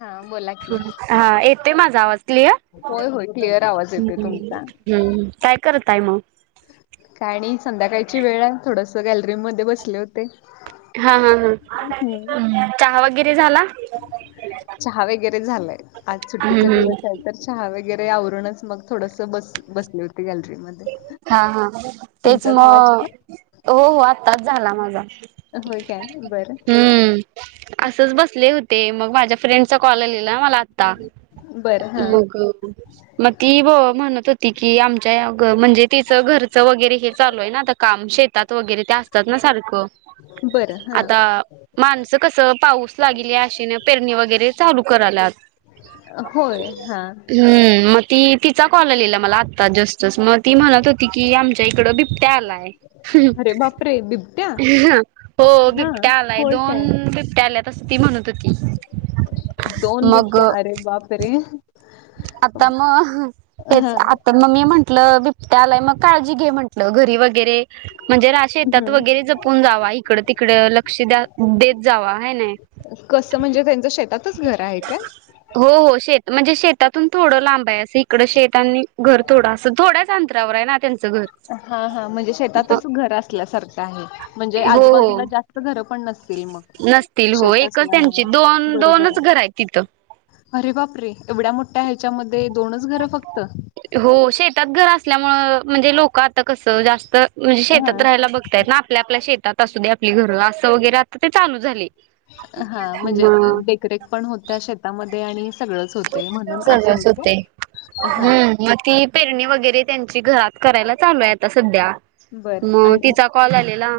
हा बोला की हा येतय माझा आवाज क्लिअर. होय होय क्लिअर आवाज येतोय तुमचा ह्म्म्म... काय करताय मग. काय नाही.. संध्याकाळची वेळ आहे थोडस गॅलरी मध्ये बसले होते. हा हा हम्म हा चहा वगैरे झाला.. चहा वगैरे झालाय आज सुट्टीचा हम्मम्.. दिवस आहे तर चहा वगैरे आवरूनच मग थोडस बस-बसली होती गॅलरीमध्ये. हा हा तेच मग हो हो आताच झाला माझा.. होय काय बरं हम्म असच बसले होते. ते मग माझ्या फ्रेंड चा कॉलली मला आता बरं हा मग मग ती ब म्हणत होती की आमच्या म्हणजे तिचं घरचं वगैरे हे चालू आहे ना आता काम शेतात वगैरे ते असतात ना सारखं बरं आता हा माणसं कस पाऊस लागल आशेन पेरणी वगैरे चालू कराल्यात होय हा हम्म मग ती तिचा कॉल लिहिला मला आत्ता जस् जस मग ती म्हणत होती की आम तड बिबट्या आलाय अरे बापरे बिबट्या हो हा बिबट्या आलाय होय दोन काय बिबट्या आल्या त ती म्हणत होती दोन मग बिबट्या अरे वापरे आता मग हेच हा आता मम्मी म्हणते लं बिबट्यालाय मग काळजी घे म्हटलं घरी वगैरे म्हणजे शेतात वगरे हम्म जपून जा इकड तिकडे लक्ष देत कसं म्हणजे त्यांचं शेतातच घर आहे काय श म्हणजे थोडं लांब आहे इकड शेेतनी घर थोडं असं थोडं संत्रावर आहे घर. हा हा म्हणजे हो शेतातच घर असल्यासारखं आहे म्हणजे हो आजूबाजूला जास्त घरं पण नस नसतील हो एकच त्यांची दोन बरोबर दोनच आहे घर आहेत तिथं अरे बाप रे एवढ्या मोठ्या ह्याच्यामध्ये दोनच घरं फक्त हो शेतात घर असल्यामु म्हणजे लोक आता कसं जास्त म्हणजे शेतात हा राहायला बघतायत ना आपल्या आपल्या शेतात. आ आपली घरं असं वगैरे आता ते चालू झाले. हा म्हणजे मग देखरेख पण होत्या शेतामध्ये. आणि ते. सगळ च होते. हा हम्म मग ती पेरणी वगैरे त्यांची. घरात करायला चालू आहे आता सध्या. बर मग आणि तिचा कॉल आलेला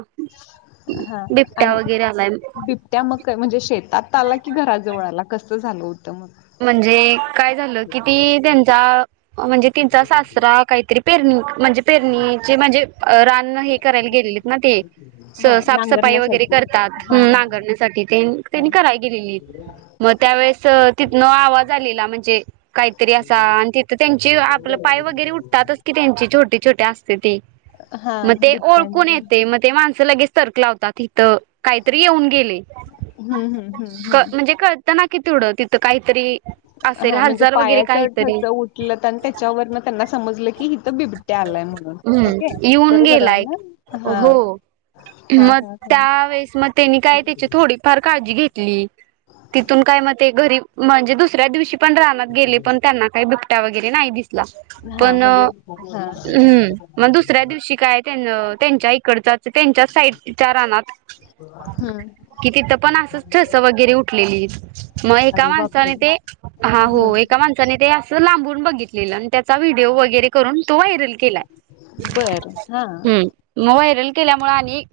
हा बिबट्या आणि वगैरे आलाय बिबट्या मक म्हणजे शेतात आला कि घराजवळ आला. कसं झालं होतं. मग म्हणजे काय झालं की ती त्यांचा म्हणजे तेंचा सासरा काहीतरी. पेरणी. म्हणजे पेरणीचे म्हणजे रान हे करायला गेलेलेत ना ते हा साफसफाई वगैरे नांगरण्यासाठी करतात हा हा नांगरण्यासाठी हा त्यांनी करायला गेलेली मग त्यावेेळेस. तिथन आवाज आलेला म्हणजे काहीतरी असा आणि तिथं त्यांची आपलं पाय वगैरे उठतातच की त्यांची छोटी. छोटे अस. हा मग ते ओळखून बिबट्यांचं येते मग ते माणसं लगेच. त र्क लावता त. तर काहीतरी येऊन गेले हम्म हम्म हम्म हम्म म्हणजे कळतं ना. किती. काहीतरी असेल हा म्हणजे हलचाल वगैरे पायाचं काहीतरी ठस उठलं आणि त्याच्यावरन त्यांना समजलं की हिथं बिबट्या आलाय म्हणून ओके येऊन बरोबर आहे गेलाय ना हा हो हा मग हा हा त्यावेेळेस मग त्यांनी काय त्याची थोडी फार काळजी घेतली तिथून काय म. ते घ री. म्हणजे दुसऱ्या दिवशी. पण रानात गेली पण त्यांना काही ब. वगैर ना हा पण् म्हणजे हा मग दुसऱ्या दिवशी काय त्यांच्या इकड त्यांच्याच साईडच्या रानात हम्म कि तिथ पण अस ठस वगैरे उठलेली मग. एका अरे बापरे माणसाने ते हा हम्म हो एका माणसाने ते अस. लांबून बघितलेलं आणि त्याचा व्हिडिओ वगैरे करून. तो व्हायरल केलाय बर हा मग वायरल केल्यावर. मु आणि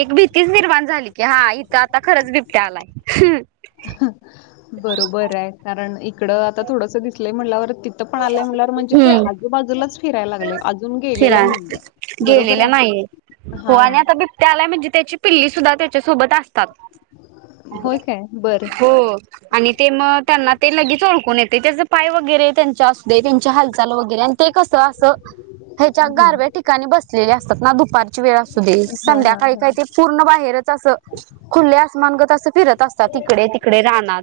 एक भीतीच निर्माण झाली की हा इथ आता खरच बिबट्या आलाय. [inaudible] बरोबर आहे कारण इकडं आता थोडंस दिसलंय म्हटलंवर तिथ. पण आलं म्हणजे ते हम्म आजूबाजूलाच फिरायला लागले अजून गेलेला फिराय नाहीे बरोबर गेलेल्या नाहीये. आहे हो हा.. आणि आता बिबट्या आलाय म्हणजे त्याची पिल्ली सुद्धा त्याच्यासोबत अस. होय काय बर हो आणि ते मग त्यांना ते लगेच ओळखून येत. त्याच्याच पाय वगैरे त्यां. [unintelligible] त्यांच्या हालचाल वगैरे आणि ते कस असं ह्याच्या हा गारव्या ठिकाणी बसलेले असतात ना दुपारची वेळ असू दे हा हा संध्याकाळी काही ते हा पूर्ण बाहेरच असं खुले आमानगत अस फिरत असतात तिकडे तिकडे राहना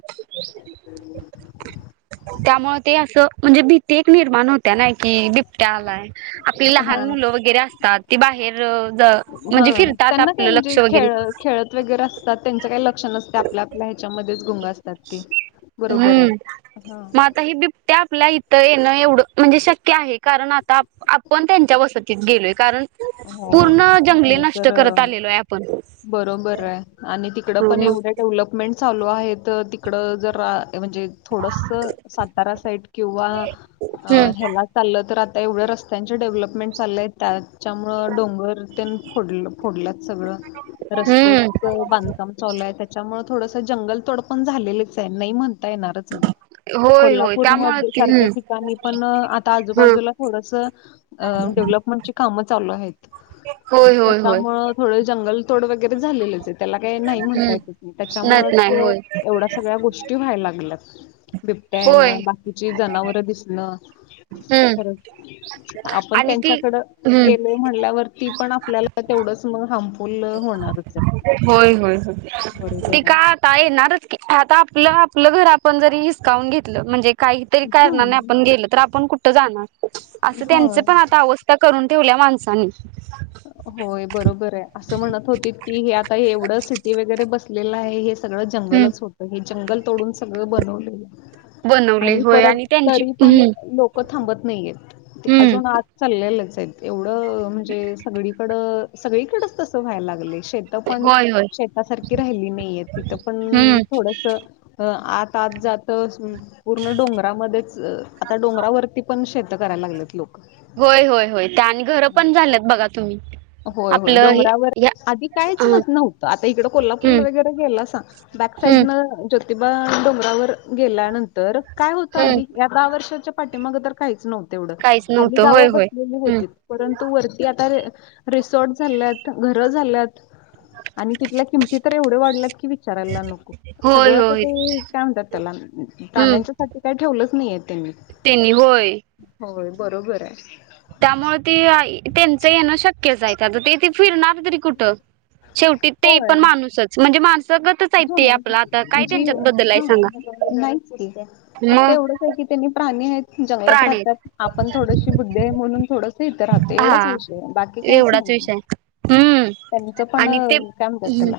त्यामुळे ते असं म्हणजे भीती एक निर्माण होते. क नाही कि बिबट्या आलाय आपली लहान हा मुलं वगैरे असतात, ती बाहेर अ ज म्हणजे हां, फिरतात त्यांना काय आपलं म्हणजे लक्ष वगैरे. खेळ खेळत वगैरे असतात, त्यांचं काही लक्ष आपल्या आपल्या ह्याच्यामध्येच. गुंग आ हम्म हां, म आता ही बिबट्या. आपला इथं येणं एवढं म्हणजे शक्य आहे, कारण आता आपण त्यांच्या वसतीत गेलोय कारण. पूर्ण होय जंगली हे नष्ट तर करत आलेलो आहे आपण बरोबर आहे, आणि तिकडं पण हम्म एवढ्या डेव्हलपमेंट. चालू आहेत तिकडं जरा. म्हणजे थोडस सातारा साईट किंवा ह्याला चाललं तर. आता एवढ्या रस्त्यांचे डेव्हलपमेंट चालले आहेत त्यात. त्यामुळे डोंगर त्या फड फोडल्यात सगळं रस्त हम्म बांधकाम चालू त्याच्यामुळ. थोडस जंगलतोड पण झालेलेच आहे नाही म्हण म्हणता येणारच नाही होय होय कोल्हापूर म त्यामुळे सारख्या हम्म ठिकाणी पण आता ह आजूबाजूला थोडस डेव्हलपमेंटची. काम चालू आहेत होय होय होय त्याच्यामुळ थोड जंगल. तोड वगैरे झालेले आहेत. त्याला काही नाही म्हणता हम्म येतच मी नत त्याच्यामुळेच नाही होय एवढ्या सगळ्या गोष्टी व्हायला लागल्यात. बिबट्या होय येणं बाकीची जनावरं दिसणं. हम्म आणि ती. हम्म गेले म्हणल्यावरती पण आपल्याला तेवढंच मग. हार्मफुल होणारच आहे होय होय होय ते बरोबर का आहे आता येणारच की आता आपलं. आपलं घर आपण जरी हिसकावून घेतलं म्हणजे. काहीतरी कारणा नाही हम्म आपण गेल तर आपण कुठ. कुठ जाणार. असं त्यांच होय पण आता अवस्था. करून ठेवल्या माणसांनी. होय बरोबर आहे, असं म्हणत होती की, हे आता एवढं सिटी वगैरे बसलेलं आहे हे. सगळ हम्म जंगलच होत हे. जंगल तोडून सगळं बनवलेय. बनवले आणि होय परत त्यांची तरी पण हम्म लोक थांबत नाहीयेत ते अजून हम्म आज चाललेलच. ते तेवढे. अ म्हणजे. सगळीकडेच तस व्हाय लागल शेत पण होय होय शेतासारखी राहिली नाहीय तिथ पण हम्म थोडस आ तात जातो पूर्ण डोंगरामध्येच आता डोंगरावरती पण शेत करायला लागत लोक होय होय होय आणि घर पण झालं होय होय डोंगरावर या आधी कायच हं नव्हतं आता इकड हम्म कोल्हापूरला वगरे गेला सांग बॅक साईड हम्म न प्रतिबा आणि डोंगरावर गेल्यानंतर काय होतं हम्म आधी या दहा वर्षाच्या पाठीमागे तर काहीच नव्हत तेवढ काहीच खाली नव्हतं गाव होय होय बसलेली हम्म होती परंतु वरती तर रिसॉर्ट झाल्यात घर झाल्यात आणि तिथल्या किमती तर एवढे वाढल्यात की विचारायला नको होय सगळं तर होय ते काय म्हणतात त्याला हम्म ताण्यांच्या साठी काय ठेवलंच नाही त्या म त्यांनी होय होय बरोबर हाय त्यामुळे ती आ त्यांचं येण शक तेच हाय तेथे फिरणार ते तर कुठं शेवटी ते पण माणूसच म्हणजे माणूस ह जी बद्दल आहे ह सांगा नाहीच की फक्त मग एवढच आहे की त्यांनी प्राणी आहेत जंगलात प्राणी राहतात आहेत आपण थोडशी बुद्धी आहे म्हणून थोडस इथे राहत एवढाच हा विषय बाकी काहीच एवढाच नाही विषय हम्म त्यांच पण आणि ते काय म्हणतात त्याला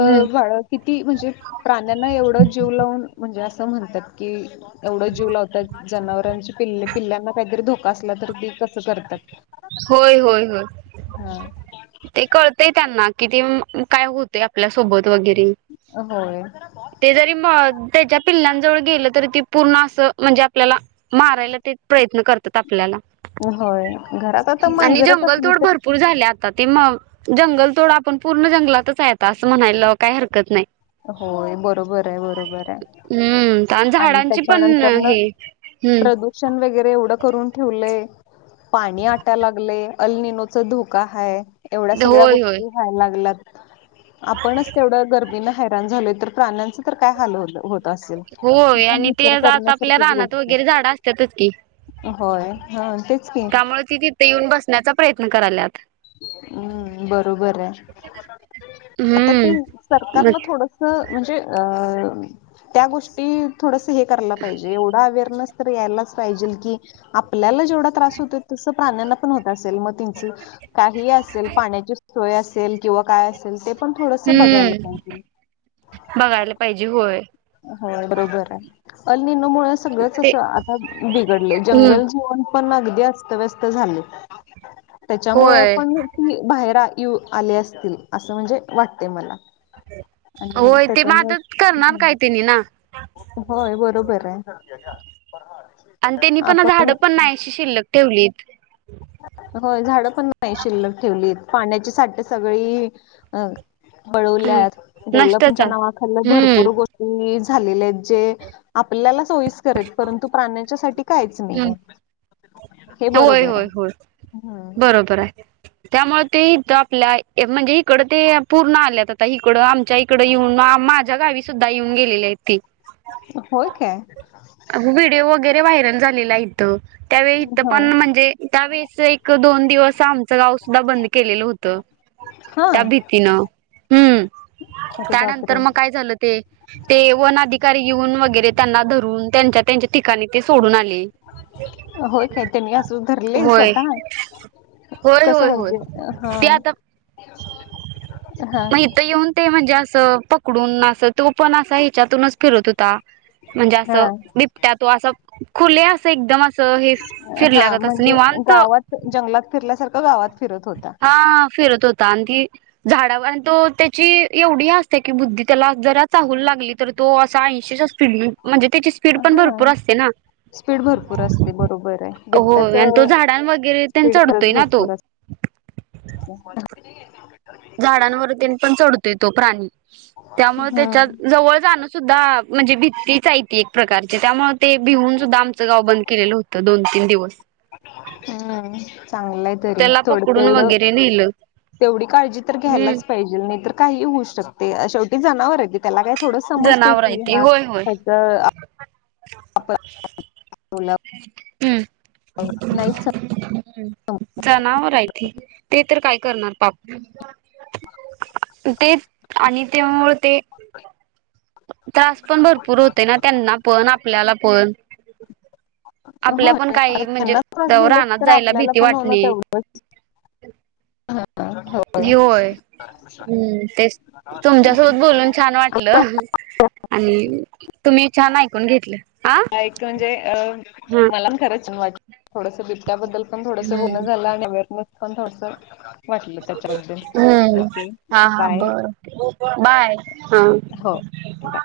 हम्म किती म्हणजे प्राण्याना एवढ जीव लावून म्ह जे असं म्हणतात की एवढं जीव लावतात जनावरांची पिल् पिल्ल्यांना काहीतरी धोका असला तररी ते कसं करतात होय होय होय हा ते कळतय त्यांना कि ते हम काय होत आपल्यासोबत वगैरे होय ते जरी म त्याच्या पिल्लांजवळ गेलं तरी ते पूर्ण अस म्हणजे आपल्याला मारायला ते प्रयत्न करत आपल्याला होय घरात आता आणि मांजरच जंगल असली तोड तर भरपूर झाले आता ते मग जंगल तोड आपण पूर्ण जंगलातच हाय असं म्हणायला काही हरकत नाही होय बरोबर आहे बरोबर आहे हम्म आणि झाडांची पण त्याच्यानंतर न हे हम्म प्रदूषण वेग वगैरे एवढं करून ठेवले पाणी आटाय लागलेय अल्निनोचा धोका ह एवढ्या सगळ्या होय होय गोष्टी व्हायला लागलात आपणच तेवढं गरमीन घाण झाल तर प्राण्यांच तर काय हाल होत होत असेल ही होय पण आणि ते विचार आता आपल्या करण्यासारखीच रानात गोष्ट वगैरे झाड असतातच की आहे होय हा तेच की त्यामुळे तिथे येऊन बसण्याचा प्रयत्न करायलात हम् बरोबर आहे आता ते हम्म मग सरकारला थोडस म्हणजे अ ह त्या गोष्टी थोडस हे करायला पाहिजे एवढ अवरनेस यायलाच पाहिजे की आपल्या तेवढा त्रास होतोय तस प्राण्याला पण होत असेल म तंचं ही असेल पाण्याची सोय असेल किंवा काय असेल ते. पण थोडस बघायला हम्म पाहिजे. बघायला पाहिजे होय. हो बरोबर आहे अल् निनो मु सगळंच ते अस आता बिघडलेय हम्म जंगल जीवन पण अगदी असतव्यस्त झाली त्याच्यामुळ होय पण ती बाहेर आले असतील असं म्हणजे वाटते मला आणि होय ते मदत करणार त्याच्यामुळे काही होय बरोबर आहे. आणि त्यांनी पण आपण झाडं पण नाही अशी शिल्लक ठेवलीत. हो झाड पण नाही शिल्लक ठेवलीत. पाण्याची साठ सगळी अं. पळवल्या नष्टच डेव्हलपच्या नावाखाल आहे भरपूर हम्म गोष्टी झालेले आहेत. जे आपल्याला. [inaudible] परंतु प्राण्याच्यासाठी काहीच नाहीआय हे होय बरोबर आहे. होय होय हम्म बरोबर आहे. त्यामुळे ते इथ आपल्या म्हणजे इकड ते पूर्ण आल्यात आता. इकडं आमच्या इकडं येऊन माझ्या गावी सुद्धा येऊन गेलेली आहेत ती. होय काय? व्हिडिओ वगैरे व्हायरल झालेला आहे त्यावेळी इथ हा पण म्हणजे, त्यावेळे एक दोन दिवस आमचं गाव सुद्धा बंद केलेलं होत, हा त्या भीतीनं. हम् अरे त्यानंतर बापरे मग काय झालं ते, ते वन अधिकारी येऊन वगैरे त्यांना धरून त्यांचा त्यां ठिकाणी ते सोडून आले. होय काय त्यांनी असं धरले होय स्वतः होय कसं होय होय म्हणजे हा ते आता हा मग इथ येऊन ते म्हणजे अस पकडून अस तो पण असा ह्याच्यातूनच फिरत होता. म्हणजे हा असं. बिबट्या तो असं खुले असं एकदम असं हे हा फिरल्यागत असं म्हणजे निवांत गावात जंगलात फिरल्यासारखं गावात फिरत होता. हा हा फिरत होता. त झाडावर तो त्याची एवढी असते की बुद्धी त्याला जरा चाहूल लागली तर, तो असा ऐंशी च्या स्पीड न म्हणजे त्या हा स्पीड भरपूर असते बरोबर आहे. बिबट्याच होय आणि तो झाडां वगैरे त्यां स्पीड खरंच चढतोय ना तो भरपूर असते. [inaudible] ते तो प्राणी त्यामुळे त्याच्या हम्म जवळ जाणं सुद्धा म्हणजे भी तीचा एक प्रकारचे त्यामुळे ते भिऊून सुद्धा आम गाव बंद केलेलं होत, दोन तीन दिवस. हम्म. चांगलंय तरी. त्याला थोडं पकडून तेवढं वगैरे नेलं तेवढी काळजी तर घ्यायलाच हम्म पाहिजे नाही तर काही होऊ शकते. शेवटी जनावर अ त्याला काय थोडं समजते जनावर आहे की ते हा होय होय त्याच हम्म. नाहीच जनावर आहे ते. तर काय करणार पाप. ते आणि त्यामु ते. त्रास पण भरपूर होतय ना त्यांना पण, आपल्याला पण. हो आपल्या पण काही म्हणजे त्यांनाच त्रास दिला रानात तर, जायला आपल्याला भीती पण होन वाटणे तेवढंच होय हम्म. तेच तुमच्यासोबत बोलून छान वाटलं आणि तुम्ही छान ऐकून घेतल. ऐक म्हणजे अ मला पण खरंच छान वाटल थोडंस बिबट्याबद्दल पण थोडंस बोलणं हम्म झालं आणि [unintelligible] [unintelligible] त्याच्याबद्दल. हम्म ओके हा हा बाय बर बाय. हो हा. बाय.